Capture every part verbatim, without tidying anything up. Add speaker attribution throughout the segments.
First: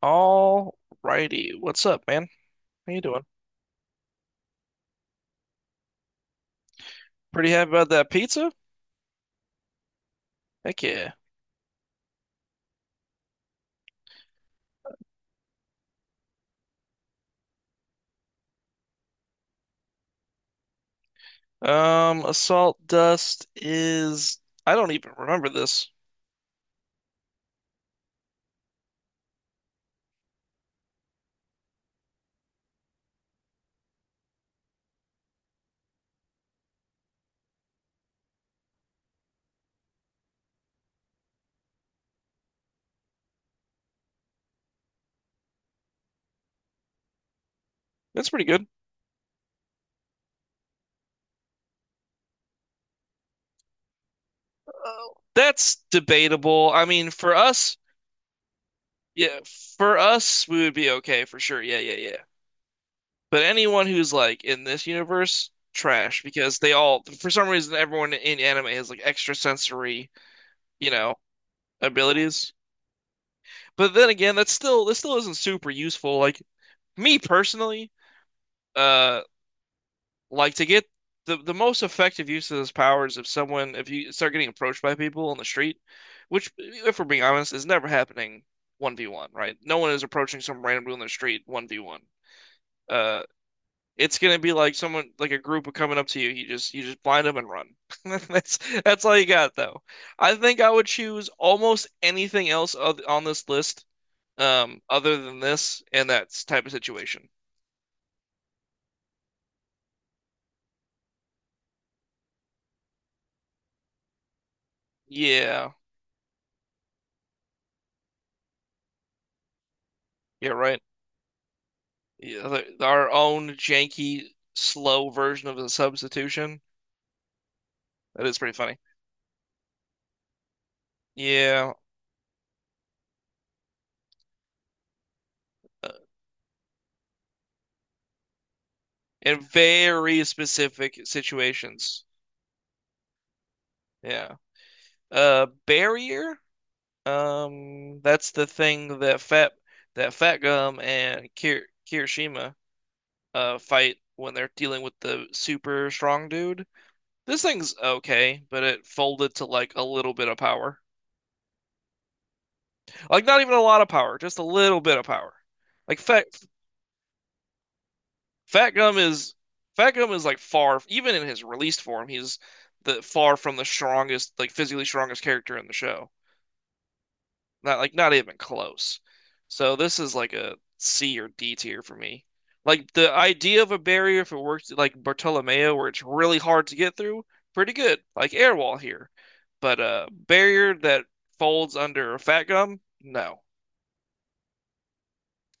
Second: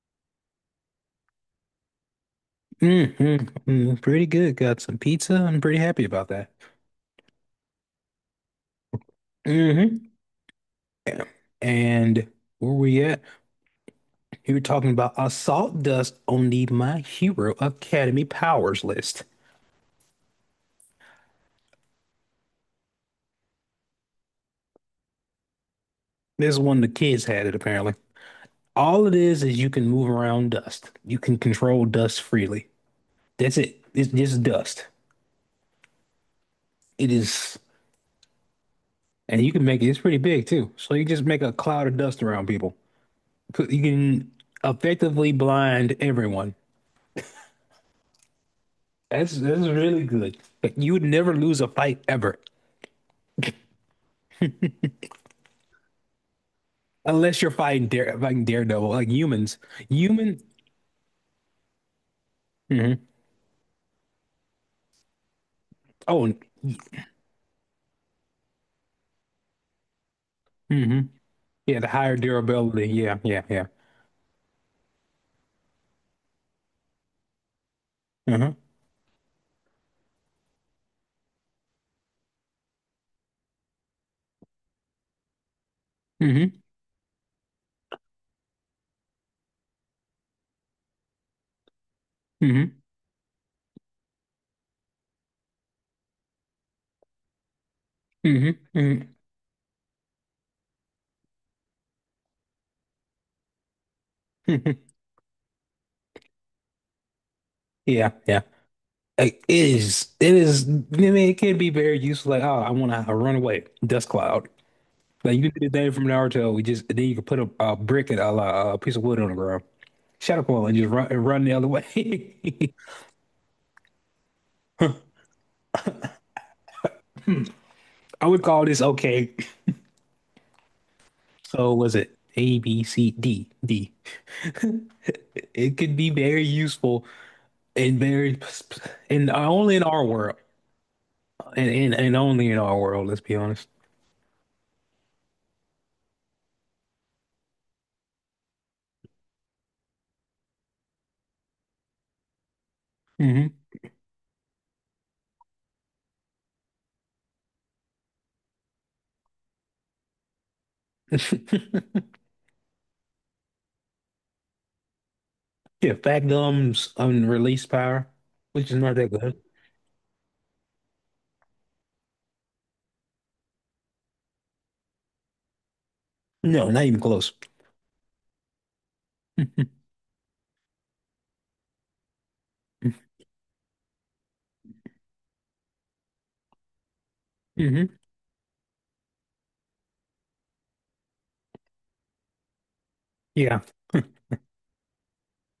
Speaker 1: All righty. What's up, man? How you doing?
Speaker 2: Mm, hmm. Pretty good. Got some pizza. I'm pretty happy about that.
Speaker 1: Pretty happy about that pizza?
Speaker 2: Hmm.
Speaker 1: Heck yeah.
Speaker 2: And where we at? You were talking about assault dust on the My Hero Academy powers list.
Speaker 1: Um, assault dust is, I don't even remember this.
Speaker 2: This is one the kids had it apparently. All it is is you can move around dust. You can control dust freely. That's it. It's just dust. It is, and you can make it. It's pretty big too. So you just make a cloud of dust around people. You can effectively blind everyone.
Speaker 1: That's pretty good.
Speaker 2: That's that's really good. Like you would never lose a fight ever,
Speaker 1: Oh. That's debatable. I mean, for
Speaker 2: unless you're
Speaker 1: us,
Speaker 2: fighting dare fighting Daredevil, like
Speaker 1: yeah,
Speaker 2: humans.
Speaker 1: for
Speaker 2: Human.
Speaker 1: us we would be okay for sure. Yeah, yeah, yeah.
Speaker 2: Hmm.
Speaker 1: But anyone who's like in this universe, trash,
Speaker 2: Oh.
Speaker 1: because they all for some reason everyone in anime has like extra sensory, you
Speaker 2: Hmm.
Speaker 1: know,
Speaker 2: Yeah, the higher
Speaker 1: abilities.
Speaker 2: durability. Yeah, yeah, yeah.
Speaker 1: But then again, that's still that still isn't super useful. Like me personally,
Speaker 2: Hmm.
Speaker 1: uh like to get the the most effective use of this powers. If someone if you start getting approached by people on the street,
Speaker 2: Hmm.
Speaker 1: which if we're being honest is never happening one v one, right? No one is approaching some random dude on the street one v one.
Speaker 2: Hmm.
Speaker 1: Uh it's gonna be like someone, like a group of coming up to you. You just you just blind them and run.
Speaker 2: Hmm.
Speaker 1: That's that's
Speaker 2: Hmm.
Speaker 1: all you got though. I think I would choose almost anything else on this list, um other than this and that type of situation.
Speaker 2: Yeah, yeah. Like, it is. It is. I mean, it can be very useful. Like, oh, I want to run away. Dust cloud. Like you can do
Speaker 1: Yeah.
Speaker 2: the thing from Naruto. We just then you can put a, a brick and a, a piece of wood on the ground. Shut up,
Speaker 1: Yeah,
Speaker 2: and
Speaker 1: right.
Speaker 2: just run and run the other
Speaker 1: You know,
Speaker 2: way.
Speaker 1: th- our own janky, slow version of the substitution. That
Speaker 2: I
Speaker 1: is
Speaker 2: would
Speaker 1: pretty
Speaker 2: call
Speaker 1: funny.
Speaker 2: this okay. So
Speaker 1: Yeah,
Speaker 2: was it A, B, C, D, D? It
Speaker 1: uh,
Speaker 2: could be very useful and very, and
Speaker 1: in
Speaker 2: only in our
Speaker 1: very
Speaker 2: world,
Speaker 1: specific
Speaker 2: and and,
Speaker 1: situations.
Speaker 2: and only in our world. Let's be honest.
Speaker 1: Yeah. Uh, barrier. Um, that's the thing that Fat that Fat Gum and Kir Kirishima
Speaker 2: Hmm.
Speaker 1: uh fight when they're dealing with the super strong dude. This thing's okay, but it folded to like a little bit of power. Like not even a lot of power, just a little bit of power.
Speaker 2: Yeah,
Speaker 1: Like Fat
Speaker 2: Factum's unreleased power,
Speaker 1: Fat
Speaker 2: which is not
Speaker 1: Gum
Speaker 2: that
Speaker 1: is
Speaker 2: good.
Speaker 1: Fat Gum is like far, even in his released form, he's the far from the strongest, like physically strongest character in the show.
Speaker 2: No, not even close.
Speaker 1: Not like not even close. So this is like a C or D tier for me. Like
Speaker 2: Hmm.
Speaker 1: the idea of a barrier, if it works like Bartolomeo, where it's really hard to get through, pretty good. Like Airwall here, but a barrier that folds under a Fat Gum, no.
Speaker 2: Yeah,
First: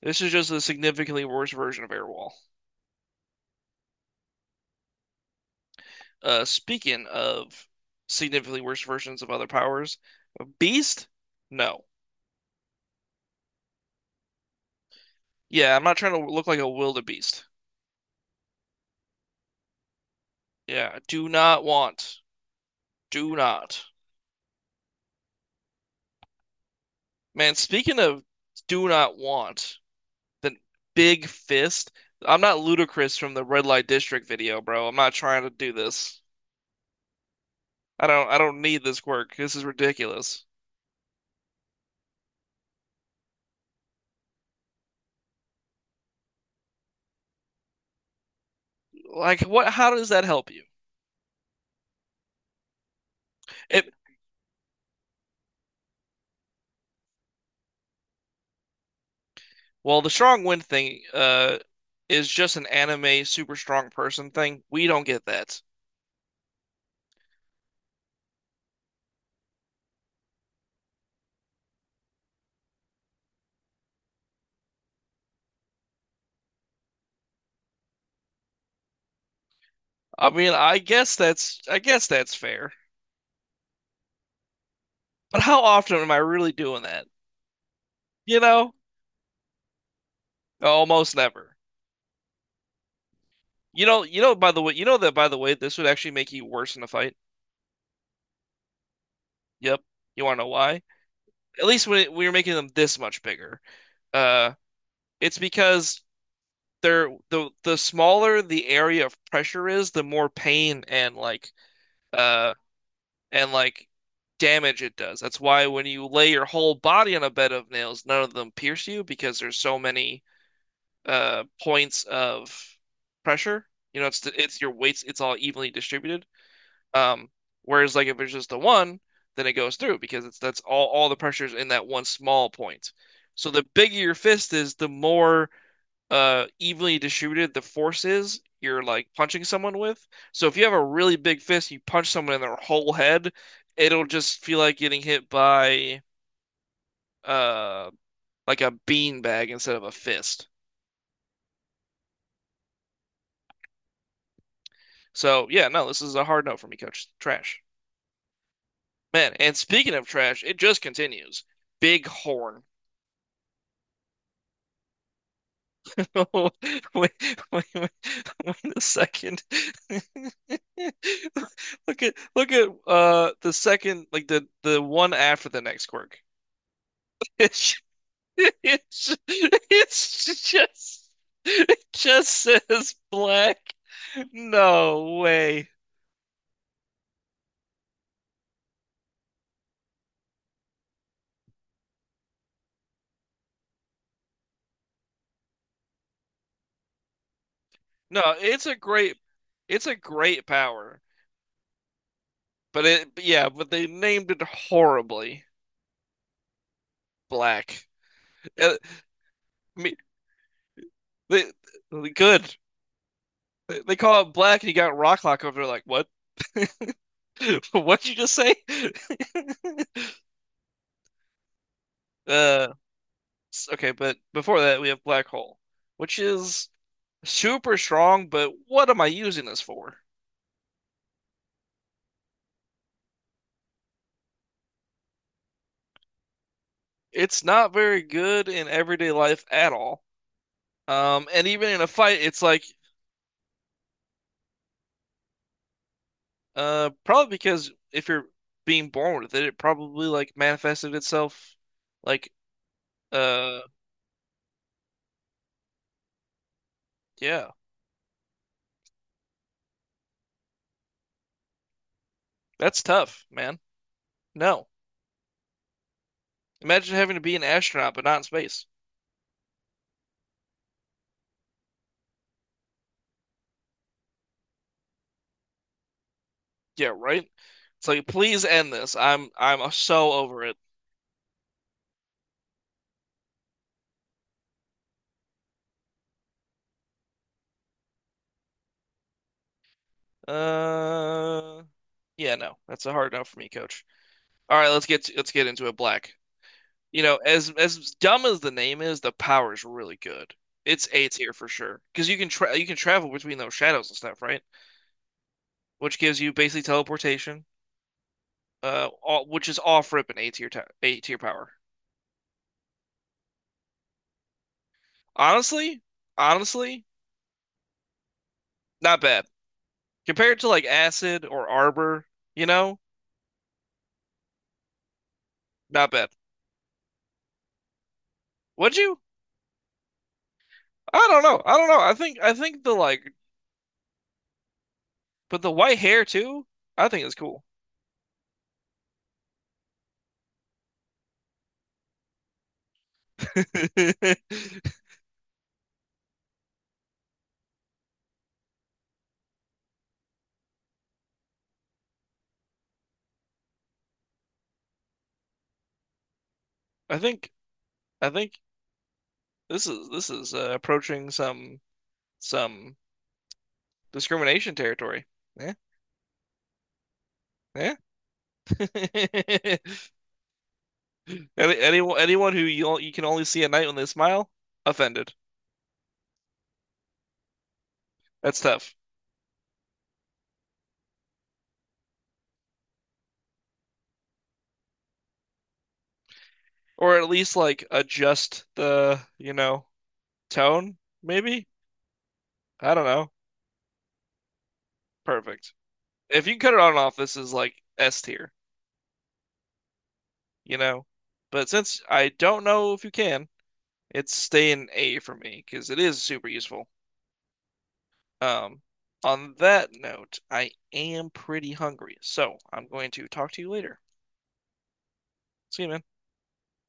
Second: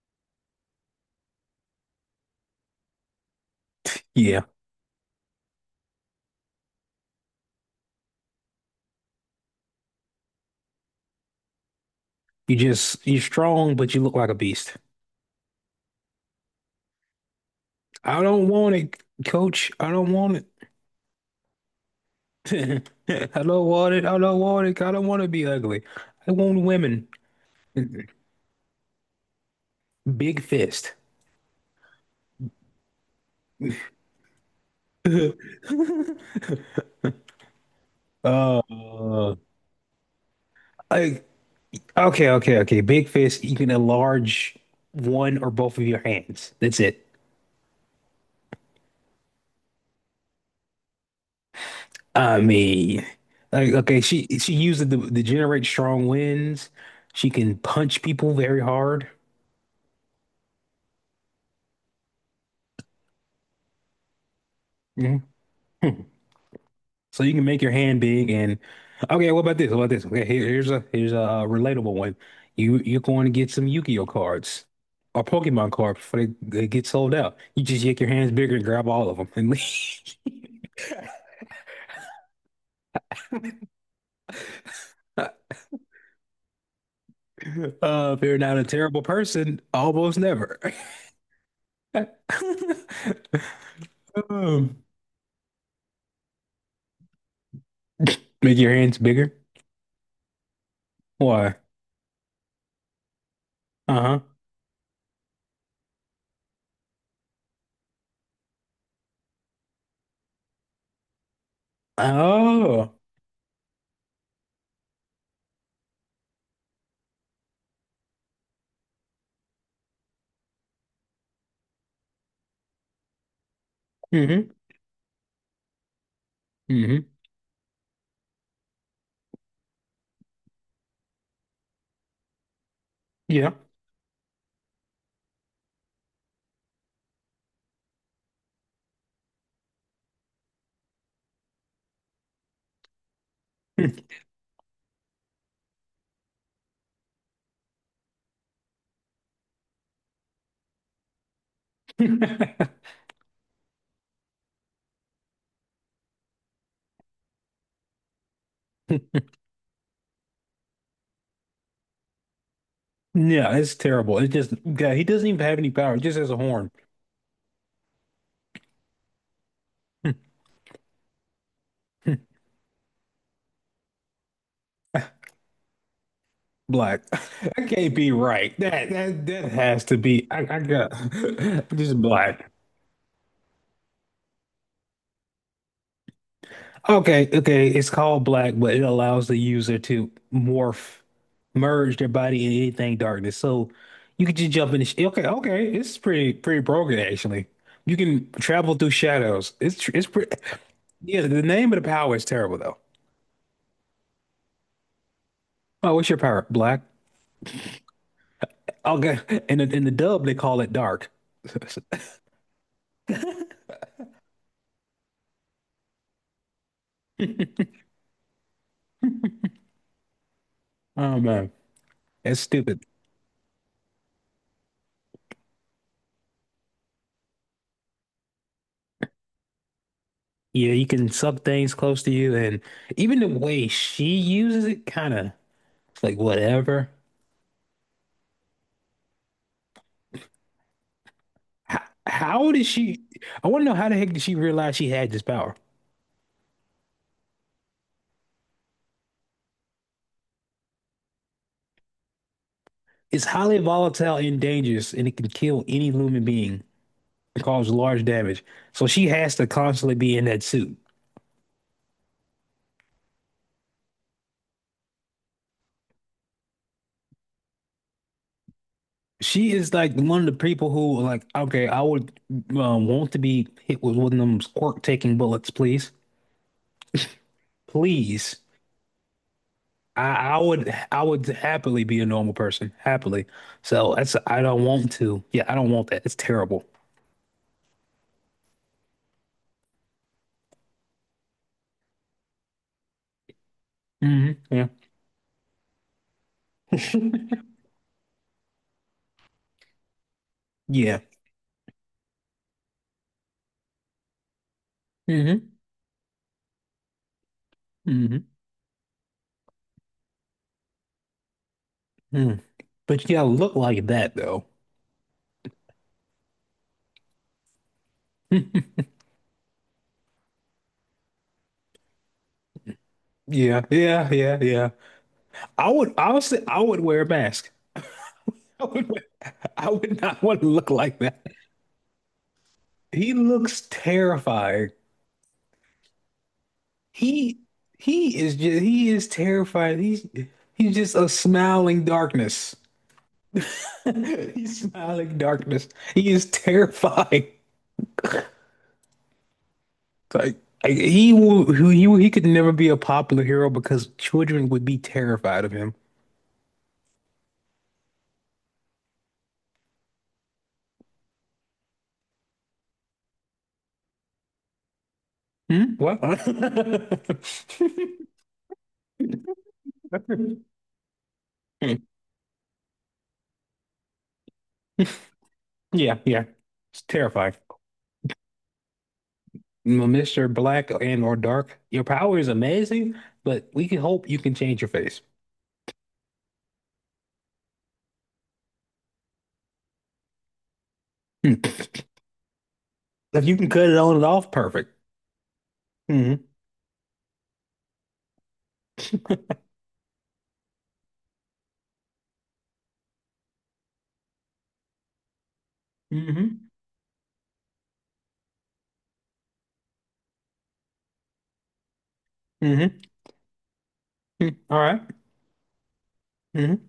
Speaker 1: This is just a significantly worse version of Airwall.
Speaker 2: yeah.
Speaker 1: Uh, speaking of significantly worse versions of other powers, Beast? No.
Speaker 2: You just you're strong, but you look like a beast.
Speaker 1: Yeah, I'm not trying to look like a wildebeest.
Speaker 2: I don't want it, coach. I don't want it.
Speaker 1: Yeah, do not want.
Speaker 2: I
Speaker 1: Do
Speaker 2: don't
Speaker 1: not.
Speaker 2: want it. I don't want it. I don't want to be ugly. I want women.
Speaker 1: Man, speaking of do not want,
Speaker 2: Big
Speaker 1: the
Speaker 2: fist.
Speaker 1: big fist. I'm not ludicrous from the red light district video, bro. I'm not trying to do this. I don't I don't need this
Speaker 2: Uh,
Speaker 1: quirk. This is ridiculous.
Speaker 2: like okay, okay, okay. Big fist. You can enlarge one or both of your hands. That's it.
Speaker 1: Like, what, how does that help you?
Speaker 2: I mean, like
Speaker 1: It
Speaker 2: okay, she she uses the to to generate strong winds. She can punch people very hard.
Speaker 1: Well, the strong wind thing uh is just an anime super strong person thing. We don't get
Speaker 2: Mhm.
Speaker 1: that.
Speaker 2: So you can make your hand big and okay, what about this? What about this? Okay, here, here's a here's a uh, relatable one. You you're going to get some Yu-Gi-Oh cards or Pokemon cards before they, they get sold out. You just make your hands bigger and grab all of them and
Speaker 1: I mean,
Speaker 2: leave.
Speaker 1: I guess that's I guess that's fair. But how often am I really doing that?
Speaker 2: Uh, if you're
Speaker 1: You
Speaker 2: not a
Speaker 1: know?
Speaker 2: terrible person, almost never.
Speaker 1: Almost never. You know, you know by the way,
Speaker 2: Um,
Speaker 1: you know that by the way, this would actually make you worse in a fight.
Speaker 2: make your hands bigger.
Speaker 1: Yep. You want to know why?
Speaker 2: Why?
Speaker 1: At least when it- we were making them this much bigger.
Speaker 2: Uh-huh.
Speaker 1: Uh it's because they're the the smaller the area of pressure is, the more pain, and like uh
Speaker 2: Oh.
Speaker 1: and like damage it does. That's why when you lay your whole body on a bed of nails, none of them pierce you because there's so many uh points of pressure. You know, it's the,
Speaker 2: Mm-hmm.
Speaker 1: it's your weights, it's all evenly distributed. Um, whereas like if it's just the one, then it goes through because it's that's all all the pressure's in that one small point. So
Speaker 2: Mm-hmm.
Speaker 1: the bigger your fist is, the more uh evenly distributed the forces you're like punching someone with. So if you have a really big fist, you punch someone in their whole head,
Speaker 2: Yeah.
Speaker 1: it'll just feel like getting hit by uh like a beanbag instead of a fist. So yeah, no, this is a hard note for me, coach. Trash. Man, and speaking of trash, it just continues. Big horn.
Speaker 2: Yeah, it's terrible. It just, yeah, he doesn't even have any power. He just has a
Speaker 1: Oh,
Speaker 2: horn.
Speaker 1: wait, wait, wait, wait a second. Look at look at uh the second, like the the one after the next quirk.
Speaker 2: Black. That
Speaker 1: It's
Speaker 2: can't be right. That
Speaker 1: it's
Speaker 2: that that has to be. I,
Speaker 1: it's
Speaker 2: I got
Speaker 1: just it
Speaker 2: just
Speaker 1: just
Speaker 2: black.
Speaker 1: says black. No way.
Speaker 2: Okay, okay. It's called black, but it allows the user to morph, merge their body in anything darkness. So you could just jump in. The sh Okay, okay. It's pretty pretty broken actually. You can
Speaker 1: No, it's a
Speaker 2: travel through
Speaker 1: great
Speaker 2: shadows. It's
Speaker 1: it's
Speaker 2: tr-
Speaker 1: a
Speaker 2: it's pretty.
Speaker 1: great power,
Speaker 2: Yeah, the name of the power is terrible though.
Speaker 1: but it yeah, but they named it horribly.
Speaker 2: Oh, what's your power? Black.
Speaker 1: Black. Uh,
Speaker 2: Okay. In the, in the
Speaker 1: me,
Speaker 2: dub, they call it dark.
Speaker 1: they, Good. They call it black, and you got Rocklock over there. Like, what? What'd you just say?
Speaker 2: Oh man, that's
Speaker 1: Uh,
Speaker 2: stupid.
Speaker 1: okay, but before that, we have Black Hole, which is super strong. But what am I using this for?
Speaker 2: Yeah, you can sub things close to you, and even the way she uses it, kind of like whatever.
Speaker 1: It's not very good in everyday life at all. Um, and even
Speaker 2: How,
Speaker 1: in a fight, it's
Speaker 2: how
Speaker 1: like,
Speaker 2: did she? I want to know how the heck did she realize she had this power?
Speaker 1: uh, probably because if you're being born with it, it probably like manifested itself. Like,
Speaker 2: It's highly
Speaker 1: uh,
Speaker 2: volatile and dangerous, and it can kill any human being and
Speaker 1: yeah,
Speaker 2: cause large damage. So she has to constantly be in that suit.
Speaker 1: that's tough, man. No, imagine having to be an astronaut but not in space.
Speaker 2: She is like one of the people who are like, okay, I would um, want to be hit with one of them quirk-taking bullets, please.
Speaker 1: Yeah, right? It's like,
Speaker 2: Please.
Speaker 1: please end this. I'm I'm
Speaker 2: I,
Speaker 1: so
Speaker 2: I
Speaker 1: over it.
Speaker 2: would I would happily be a normal person. Happily. So that's I don't want to. Yeah, I don't want that. It's terrible.
Speaker 1: Uh, yeah, no, that's a hard no for me, coach.
Speaker 2: Hmm.
Speaker 1: All right,
Speaker 2: Yeah.
Speaker 1: let's get let's get into it, Black. You know, as as dumb as the name is, the power is really good. It's
Speaker 2: Yeah.
Speaker 1: A tier for sure because you can tra you can travel between those shadows and stuff, right?
Speaker 2: Hmm.
Speaker 1: Which gives you basically teleportation,
Speaker 2: Hmm.
Speaker 1: uh, all, which is off rip an A tier ta- A tier power.
Speaker 2: Mm. But you gotta look like that though.
Speaker 1: Honestly, honestly, not bad compared to like Acid or Arbor. You know,
Speaker 2: Yeah, yeah, yeah, yeah. I
Speaker 1: not
Speaker 2: would
Speaker 1: bad.
Speaker 2: honestly I would wear a mask. I
Speaker 1: Would
Speaker 2: would
Speaker 1: you?
Speaker 2: wear, I would not want to look
Speaker 1: I
Speaker 2: like
Speaker 1: don't
Speaker 2: that.
Speaker 1: know. I don't know. I think I think the, like,
Speaker 2: He looks terrifying.
Speaker 1: but the white hair too. I think it's
Speaker 2: He
Speaker 1: cool.
Speaker 2: he is just he is terrified. He's he's just a smiling darkness. He's smiling darkness. He is terrifying. Like, like he will, he he could never be a popular hero because children would be terrified of him.
Speaker 1: I think I think this is this is, uh, approaching some some discrimination territory. Yeah,
Speaker 2: Hmm? What?
Speaker 1: yeah. Any, anyone, anyone who you, you can only see at night when they smile, offended.
Speaker 2: Yeah, yeah. It's terrifying.
Speaker 1: That's tough.
Speaker 2: M- mister Black and or Dark, your power is amazing, but we can hope you can change your face.
Speaker 1: Or at least like adjust the, you know, tone, maybe?
Speaker 2: Hmm.
Speaker 1: I don't know.
Speaker 2: If you can cut it on and off, perfect.
Speaker 1: Perfect.
Speaker 2: Hmm.
Speaker 1: If you can cut it on and off, this is like S tier. you know. But since I don't know if you can, it's staying A for me because it is super
Speaker 2: Hmm.
Speaker 1: useful. Um, on that note, I am pretty hungry, so I'm
Speaker 2: Hmm.
Speaker 1: going to talk to you later.
Speaker 2: All right.
Speaker 1: See you, man.
Speaker 2: Mhm.